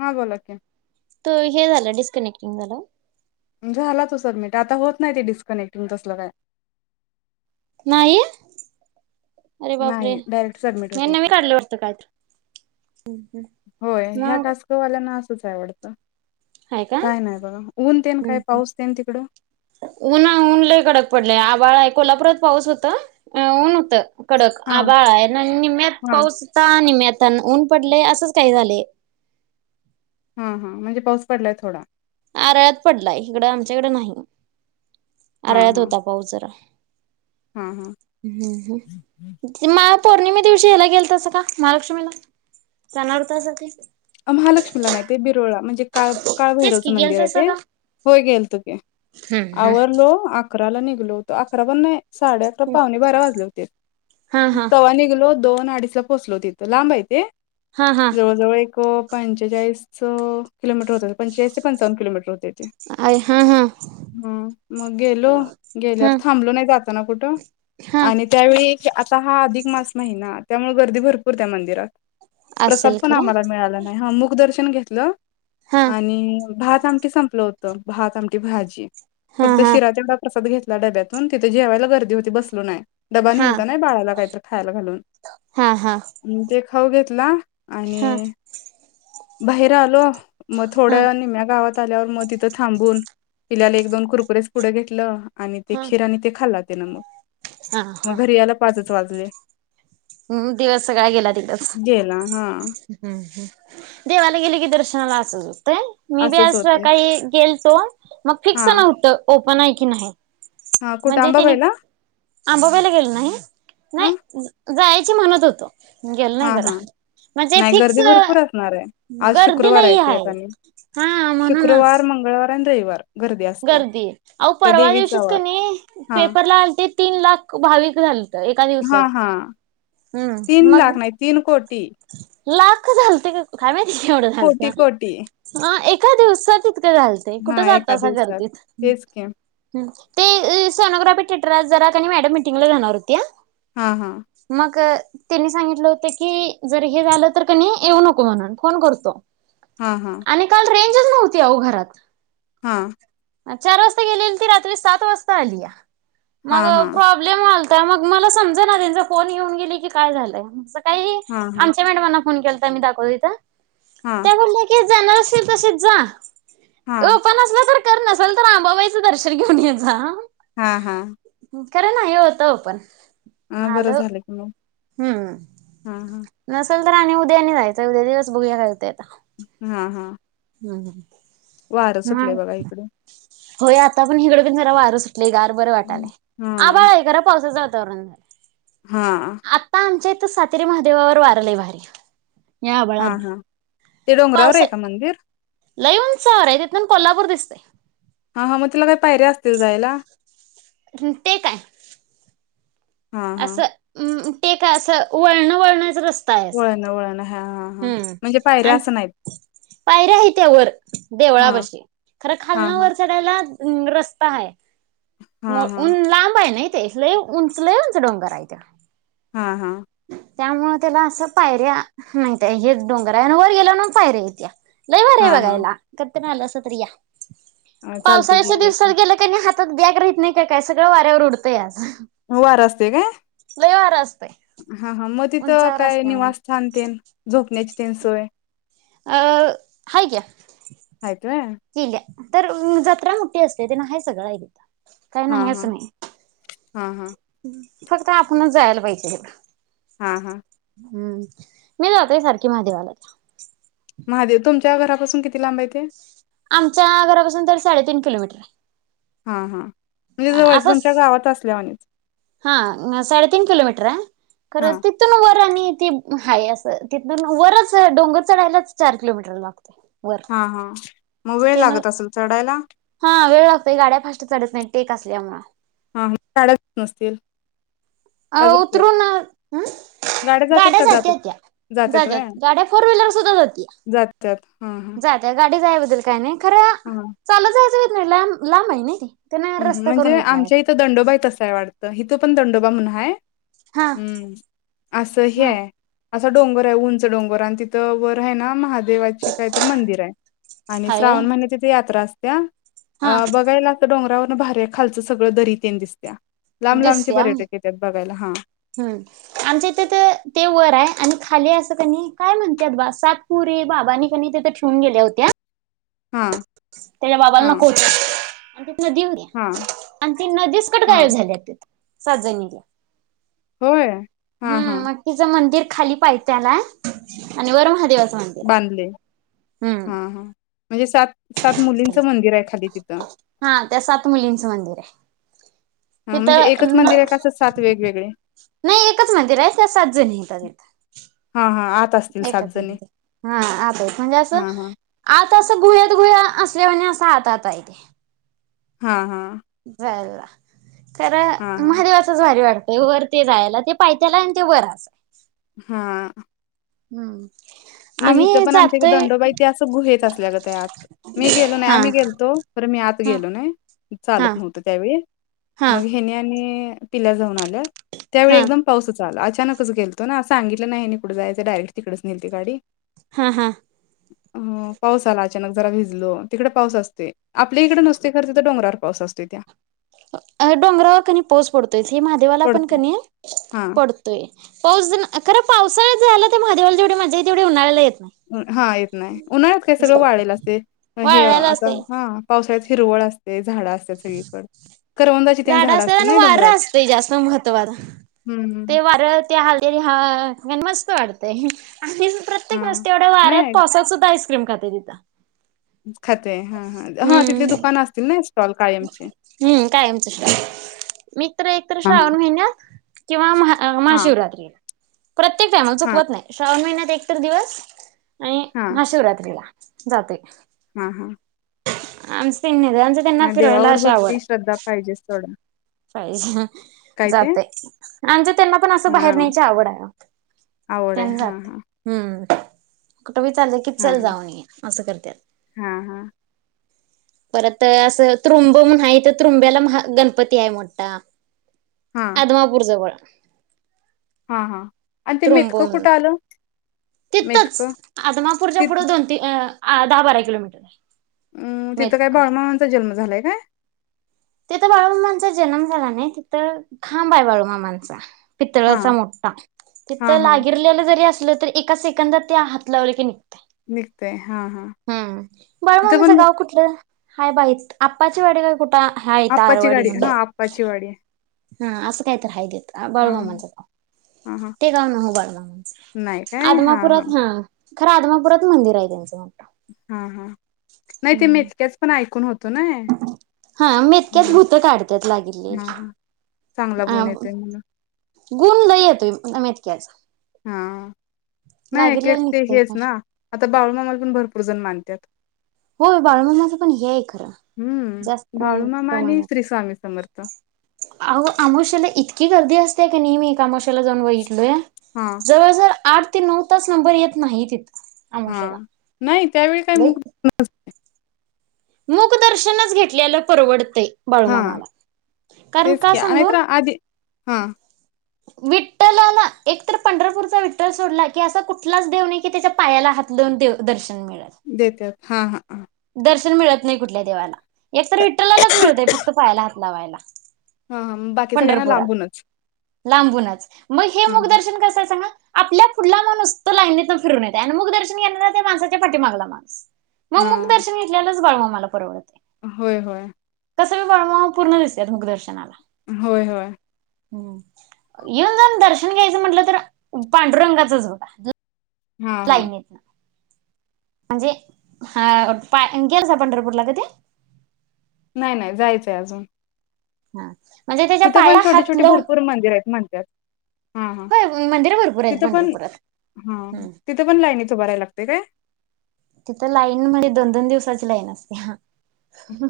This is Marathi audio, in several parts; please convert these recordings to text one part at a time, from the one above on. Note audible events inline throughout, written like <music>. हा बोला कि. त हे झालं डिस्कनेक्टिंग झालं. झाला तो सबमिट आता होत नाही, ते डिस्कनेक्टिंग तसलं काय. नाही? अरे बापरे नाही यांना डायरेक्ट सबमिट मी होतंय, नवी काढलं वाटतं काय तर व्हय ह्या टास्क वाल्यांना अस च हाय वाटतं? हाय का? काय नाही बघा ऊन तेन उम्म काय हम्म पाऊस तेन तिकडं उन् ऊन लई कडक पडले. आ बाळ हाय. कोल्हापुरात पाऊस होत? काय ऊन होतं? कडक हा आभाळ आहे ना निम्यात हा पाऊस होता निम्म्यात तन ऊन पडले असंच काही झाले. हा हा म्हणजे पाऊस पडलाय थोडा. आरळ्यात पडलाय इकडं आमच्याकडे नाही. हा आरळ्यात हा होता पाऊस जरा. हा हा हम् ह ते मा पौर्णिमे दिवशी ह्याला गेलतासा का महालक्ष्मीला जाणार हुतासा की? आ महालक्ष्मीला नाही ते बिरोळा म्ह जे काळ तेच की काळभैरवचं गेल मंदिर आहे तसं ते. का होय गेलतो की, आवरलो अकराला निघ गलो तो आकरा पण नाही. साडे अकरा पावणे बारा वाजले होते. हा हा हा तव्हा निघलो दोन अडीचला पोचलो तिथं लांबय ते. हा हा जवळजवळ एक. पंचेचाळीस च किलोमीटर होतं. पंचेचाळीस ते पंचावन्न किलोमीटर होते. अ हा हा हम्म मग गेलो हा गेल्यावर थांबलो नाही जास्त. सनापुटो. हा आणि त्यावेळी आता हा अधिक मास महिना. त्यामुळे गर्दी भरपूर त्या मंदिरात. प्रसाद असेल पण खरं आम्हाला मिळाला. हा मुखदर्श शन घेतलं. हा आणि भात. आमटी संपलं होतं. भात आमटी, भाजी. हा फक्त हा शिरा तेवढा प्रसाद घे डब्यातून तिथे जेवायला गर्दी होती, बसलो नाही. डबा हा हा नेह्लता नाही बाळाला काहीतर खायला घालून, हा हा ते खाऊ घेतला हा आणि. बाहेर आलो. मग हा थोडं निम्या गावात आल्यावर मग तिथं थांबून पिल्याला एक दोन कुरकुरेच पुढं घेतलं आणि हा ते खिर आणि ते खाला. ते नम मग घरी याला पाचच वाजले. हम्म दिवस सकाळ गेला तिथेच गेला हा हम्म ह् देवाला गेल की दर्शनाला असच मी बी असंच आज होतय सकाळी गेल <unintelligible> मग हा फिक्स नव्हतं. ब <unintelligible> नाही की नाही हा कुठं म्हणजे तिने आंबाबाईला अंबाबाईला गेल नाही? हा नाही जायची म्हणत होती. गेल नाही हा करा हा म्हणजे नाही फिक्स गर्दी भरपूर असणार आहे आज गर्दी शुक्रवार लई ते एक आहे आणि हा म्हणूनच. पण रविवार. गर्दी असत्या गर्दी अहो त्या परवा देवीचा दिवशीच क वार नाही हा पेपरला आलते तीन लाख भाविक झाले हा हा तीन हम्म लाख मग नाही तीन कोटी लाख झालते का? काय माहिती एवढं कोटी झालत कोटी एका दिवसात इ लते कुठे हा एका जाता सुट्ट्यात. हा दिवसात तेच की गर्दीत ते सोनोग्राफी <unintelligible> टरात जरा मॅडम मिटिंग ला जाहणार होत्या हा हा मग त्यांनी सांगितलं होत की जर हे झालं तर कणी येऊ नको म्हणून फोन करतो. हा हा आणि काल रे <unintelligible> नव्हती ओ घरात हां चार वाजता गेलेली त रात्री सात वाजता आलीया. मग हां, हां, प्रॉब्लेम होल त्या मग मला समजेना त्यांचा फोन येऊन गेली की काय झालंय. काही हां, हां, आमच्या मॅडमांना फोन केला मी दाखवली तं हां, त्या म्हणाल्या की जाणार अस तसेच जा. हां, ओपण असलं तर नसाल तर आंबाबाईचं दर्शन घेऊन यायं हा हां खरं नाही होतं ओपन मग हा बरं आलो झालंय की मग हां, हां, हम्म नसेल तर आणि उद्या आणि जायचं उद्या दिवस बघूया काय होतय. हा हां <inaudible> वार सुटलय मग बघा इकडं होय आता पण हिकड पण जरा वार सुट आपले गार बर हं, वाटालेय आभाळ हां, हाय खर पावसाच तण हां, आत्ता आमच्या सातेरी महादेवावर वार लय भारी. या हा आभाळात हा ते डोंगरावर पावसा हाय का मंदिर? लई उंचावर आहे तिथून कोल्हापूर दिसतय. हा हा मग म्हटलं काही पायर्‍या असतील जायला. तेे काय हां, हां. असं हम् <unintelligible> का असं वळण वळणच रस्त वळणं वळणं हां, हां, हां. हम्म म्हणजे पायऱ्या असं नाहीत. आणि पायऱ्या आहेत त्या वर हां, देवळापाशी खरं हां, खालनं हां, वर चढायला हम् रस्ता हाय हां, न हां, लांब हाय नाही लय उंच उंच डोंगर हाय तो हा हा त्त्यामुळ त्याला असं पायऱ्या मातय हेच डोंगर आहे आणि वर गेला म्हणून पायर हाय त्या लय भारी हां, हां. बघायला. पण आलास तर या अ, चालते की पावसाळ्याच्या ये की. दिवसात गेलं क नाही हात आ बॅग राहत नाही काय सगळं वाऱ्यावर उडतंया लय भारी असतं. हा हा म तिथं काय निवासस्थान तीन झोपण्याची तिन सोय अ हाय क्या हाय <unintelligible> तर जत्रा मोठी असते ते ना आहे सगळं. नाही नाही असं नाही हा हा फक्त आपणच जायला पाहिजे तिथ हा हा हम्म मी लावते सारखी महादेवाला महादेव तुमच्या घरापासून किती लांब आहे ते? आमच्या घरापासून तरी साडेतीन किलोमीटर. हा हा म्हणजे हाय जवळच तुमच्या असंच गावात असल्या वाणी हा साडे तीन किलोमीटर हा खरं तिथ <unintelligible> आणि हाय अस तिथ वरच डोंगर चढायलाच चार किलोमीटर लागत हा हा मग वेळ लागत असेल चढायला? हा वेळ लागतोय गाड्या फास्ट चढत नाही टेक असल्यामुळ. हा काडत नसतील. अ का जात्यात? उतरून जात्यात गाड्या का जात जातात असतील? त्या जात्यात व्हय गाड्या फोर व्हीलर सुद्धा जात्यात हा हा हा. जाते गाडी काय काय नाही. खरं चालत जायचंय. नाही लांब लांब आहे न. म्हणजे आमच्या इथं दंडोबाई तसा आहे वाटतं हिथं पण दंडो बा <unintelligible> म्हणून हाय. हा हम्म असं हे हा आहे. असा डोंगर आहे ऊंच डोंगर आणि तिथं वर आहे ना महाद देवाची काय तर मंदिर आहे आणि हायवे श्रावण महिन्यात तिथं यात्रा अस त्या हा अ बघायला असं डोंगरा भारीये खालच सगळं दरी तेन दिस दिसतिया हा हम्म आमच्या इथे ते ते वर आय आणि खाली अस त्यानी काय म्हणतात बा सात पोरी बाबांनी कनी तिथं ठेवून गेल्या होत्या. हा. त्याज्या बाबाला हा नको होत्या. आणि नदी हा हुतीया आणि ती नदीच कुट हा गायब झालीया ती. सातजणी त्या होय हा हा हम्म मग तिचं मंदिर खाली पायत्याला आणि वर महादेवाच बांधलय हा हा. म्हणजे सात सात मुलींचं मंदिर आय खाली तिथं हा त्या सात मुलींचं मंदिर आहे. हा म्हणजे तिथं एकच ना मंदिर आहे का असं सात वेगवेगळे नाई एकच मंदिर आय त्या सात जणी हायता तिथं. हा हा आत असतील सात एकच जणी मंदिर हा आत आहेत म्हणजे असं हा हा आत आता असं गुह्यात गुह्या असल्या वानी असं आत आत आय ते. हा हा. खर हा हा महादेवाचच भारी वा वर ते जायला ते पायत्याला आय आणि ते वरय आसय. हा. हम्म. मग इथं आम्ही पण आमच्या जातोय दंडोबाई ते असं गुहेेत असल्यागत आत मी गेलो नाही हा आम्ही गेलतो खर मी आत हा गेलो नाही. हा चालत नव्हतं त्यावेळी हा मग हेनी आणि पिल्या जाऊन आ त्यावेळी हा एकदम पाऊसच अचानकच गेलतो ना सांगितलं नाही ह्यांनी कुट जायच डायरेक्ट तिकडच नेलती गाडी. हा हा. अ पाऊस आला अचानक जरा भिजलो तिकड पाऊस असतोय. आपल्या इकडे नसते खर तिंथ डोंगरावर पाऊस असतो्य‌ त्या अ डोंगरावर कनी पाऊस पडतो तेच कि महादेवाला पण पडतोय कनी हा पडतोय पाऊस खंर पावसाळ्यात झायला ते महादेवाला जेवढी मज्जा ये तेवढे उन्हाळ्याला येत नाही. हा येत नाही उन्हाळ्यात काय सगळं वाळलेल असतय हे वाळलेलं आता असतय हा पावसाच हिरवळ असतेच. तेन झाड झाडं असत असतील आणि ना डोंगरात वारं असत जास्त महत्त्वाचा हम्म ते वारं त्या हलदी ह मस्त वाढतय. आणि हा प्रत्येक गोष्टी एवढ्या वाऱ्यात पावसात सुद्धा आई क्रीम खाते तिथ. खात हा हा हा तिथल दुकानं असतील नाही. हम्म कायमची मीत एकतर हा श्रावण महिन्यात किंवा महा अ हा महाशिवरात्रीत प्रत्यक फॅमल हा चुकत नाही श्रवण महिन्यात एक तर दिवस आणि हा महाशिवरात्रीला जातोय. हा, हा. आमचं तेनी मग देवावर भक्ती श्रद्धा पाहिजे थोडं. पाहि जाते आमच्या त्यांना पण असं हा बाहेर न्यायची आवड हाय, आवड आहे त्यांना हा जाते हा हम्म. विचारलं की हा चल जाऊन येऊया असं करतात. हा हा परत असं त्रुंब म्हणून आहे त्रुंब्याला महा गणप तीय मोठा हा अदमापूर जवळ. हा हा आणि ते त्रुंब मेथकं म्हणून कुठं आलं मेथकं तिततच आदमापूरच्या ति पुढं दोन तीन अ आ दहा बारा किलोमीटर अम तिथं काय मेतक बाळूमामांचा जन्म झालाय काय? तिथ बाळूमामांचा जन्म झाला नाही तिथं खांब हाय बाळूमामांचा. हा पितळाचा मोठा हा तिथं हा लागिरलेला जरी अस तर एका सेकंदात ते हात लावल की नि निघतय हा हा हम्म तिथं बाळूमामाचं पण गाव कुठलं? हाय बाई आप्पाची वाडी काय कुठं आ आप्पाची गाडी हा आप्पाचीवाडी. हा असं काय तर हा देत बाळूमामांच गाव हा हा ते गाव नव्हं बाळूमामांच आदमापुरात हा खर आदमापुरात मंदिर आहे त्यांचं. हा हा नाही ते हम्म मेतक्याच पण ऐकून होत हा मेतक्यात भूत काढत्यात हा लागिरलेली हा चांगला आ गुण येतोय म्हणून गुण लय येतोय ब मेतक्याचा. हा नाय लागिरलेला त्यात ते निघतय हेच फास्ट ना आता बाळूमामाला पण भरपूर जन मानत्यात. होय बाळूमामाचं पण हे हाय खरं जास्त हम्म अ बाळूमामा आणि प्रमाणात श्री स्वामी समर्थ अहो आमोशाला इतकी गर्दी अस ते की नाही मी एका अमावस्याला जाऊन बघित लोया, हा जवळजळ आठ ते नऊ तास नंबर येत नाही तिथं हा अमावश्याला नाही त्यावेळी काही मुख अस मुखदर्शनच घेतलेला परवडतयं. हा बाळूमामाला कारण का सांगू हां. विठ्ठलाला एक तर पंढरपूरचा विठ्ठल सोडला की असा कुठलाच देव नाही की त्याच्या पायाला हात लावून देवदर्शन देत्यात. हा हा हां. दर्शन मिळत नाही कुठल्या देवाला एकतर विठ्ठलालाच मिळतंय फक्त पायाला हात लावायला. हा हा बाकी सगळ्यांना पंढरपुरात लांबूनच लांबूनच मग हे हा मुखदर्शन कसयं सांगा आपल्या पुढला माणूस तो लाईनीतून फिरून येतोय आणि मुखदर्शन घेणारा त्या माणसाच्या पाठीमागला माणूस म मुख हा मुखदर्शन घेतलेल्याच बाळूमामा मला परवडतयं. होय होय. तस बी बाळूमामा पूर्ण दिसत्यात मुखदर्शनाला. होय होय. हम्म येऊन जाऊन दर्शन घ्यायचं म्हटलं तर पांडुरंगाचच बघा हा <unintelligible> हा म्हणजे हा पाय <unintelligible> पंढरपूरला कधी नाही नाही जायचंय अजून हा म्हणजे त्याच्या तिथं पण पाया छोटे हात छोटे लावून भरपूर मंदिर आहेत म्हणतात, हा हा होय मंदिर भरपूर आहेत तिथं पण पंढरपुरात. हा हम्म तिथं पण लाईनीत उभ रहाव लागते काय. तिथं लाईन म्हणजे दोन दोन दिवसाची लाईन असते हा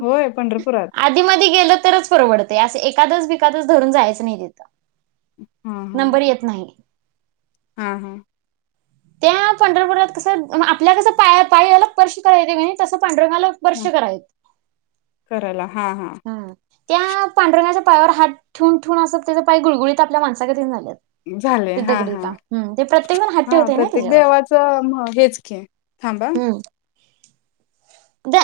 होय पंढरपुरात आधी मधी गेलं तरच परवडते असे एकट <unintelligible> <unintelligible> धरून जायचं नाही तिथं हा नंबर येत नाही. हा हा त्या पंढरपुरात कस आपल्या कस पाया <unintelligible> <unintelligible> करायेत मी तस पांडुरंगला स्पर्श हा करायचा, करायला हा हा हम त्या पांडूरंगाच्या पायावर हात ठेवून ठेवून अस त्याच पाय गुळगुळीत आपल्या माणसागतच होयला लागल्यात. झाले हा हा <unintelligible> हा प्रत्येक देवाचं हेच की, थांब हं द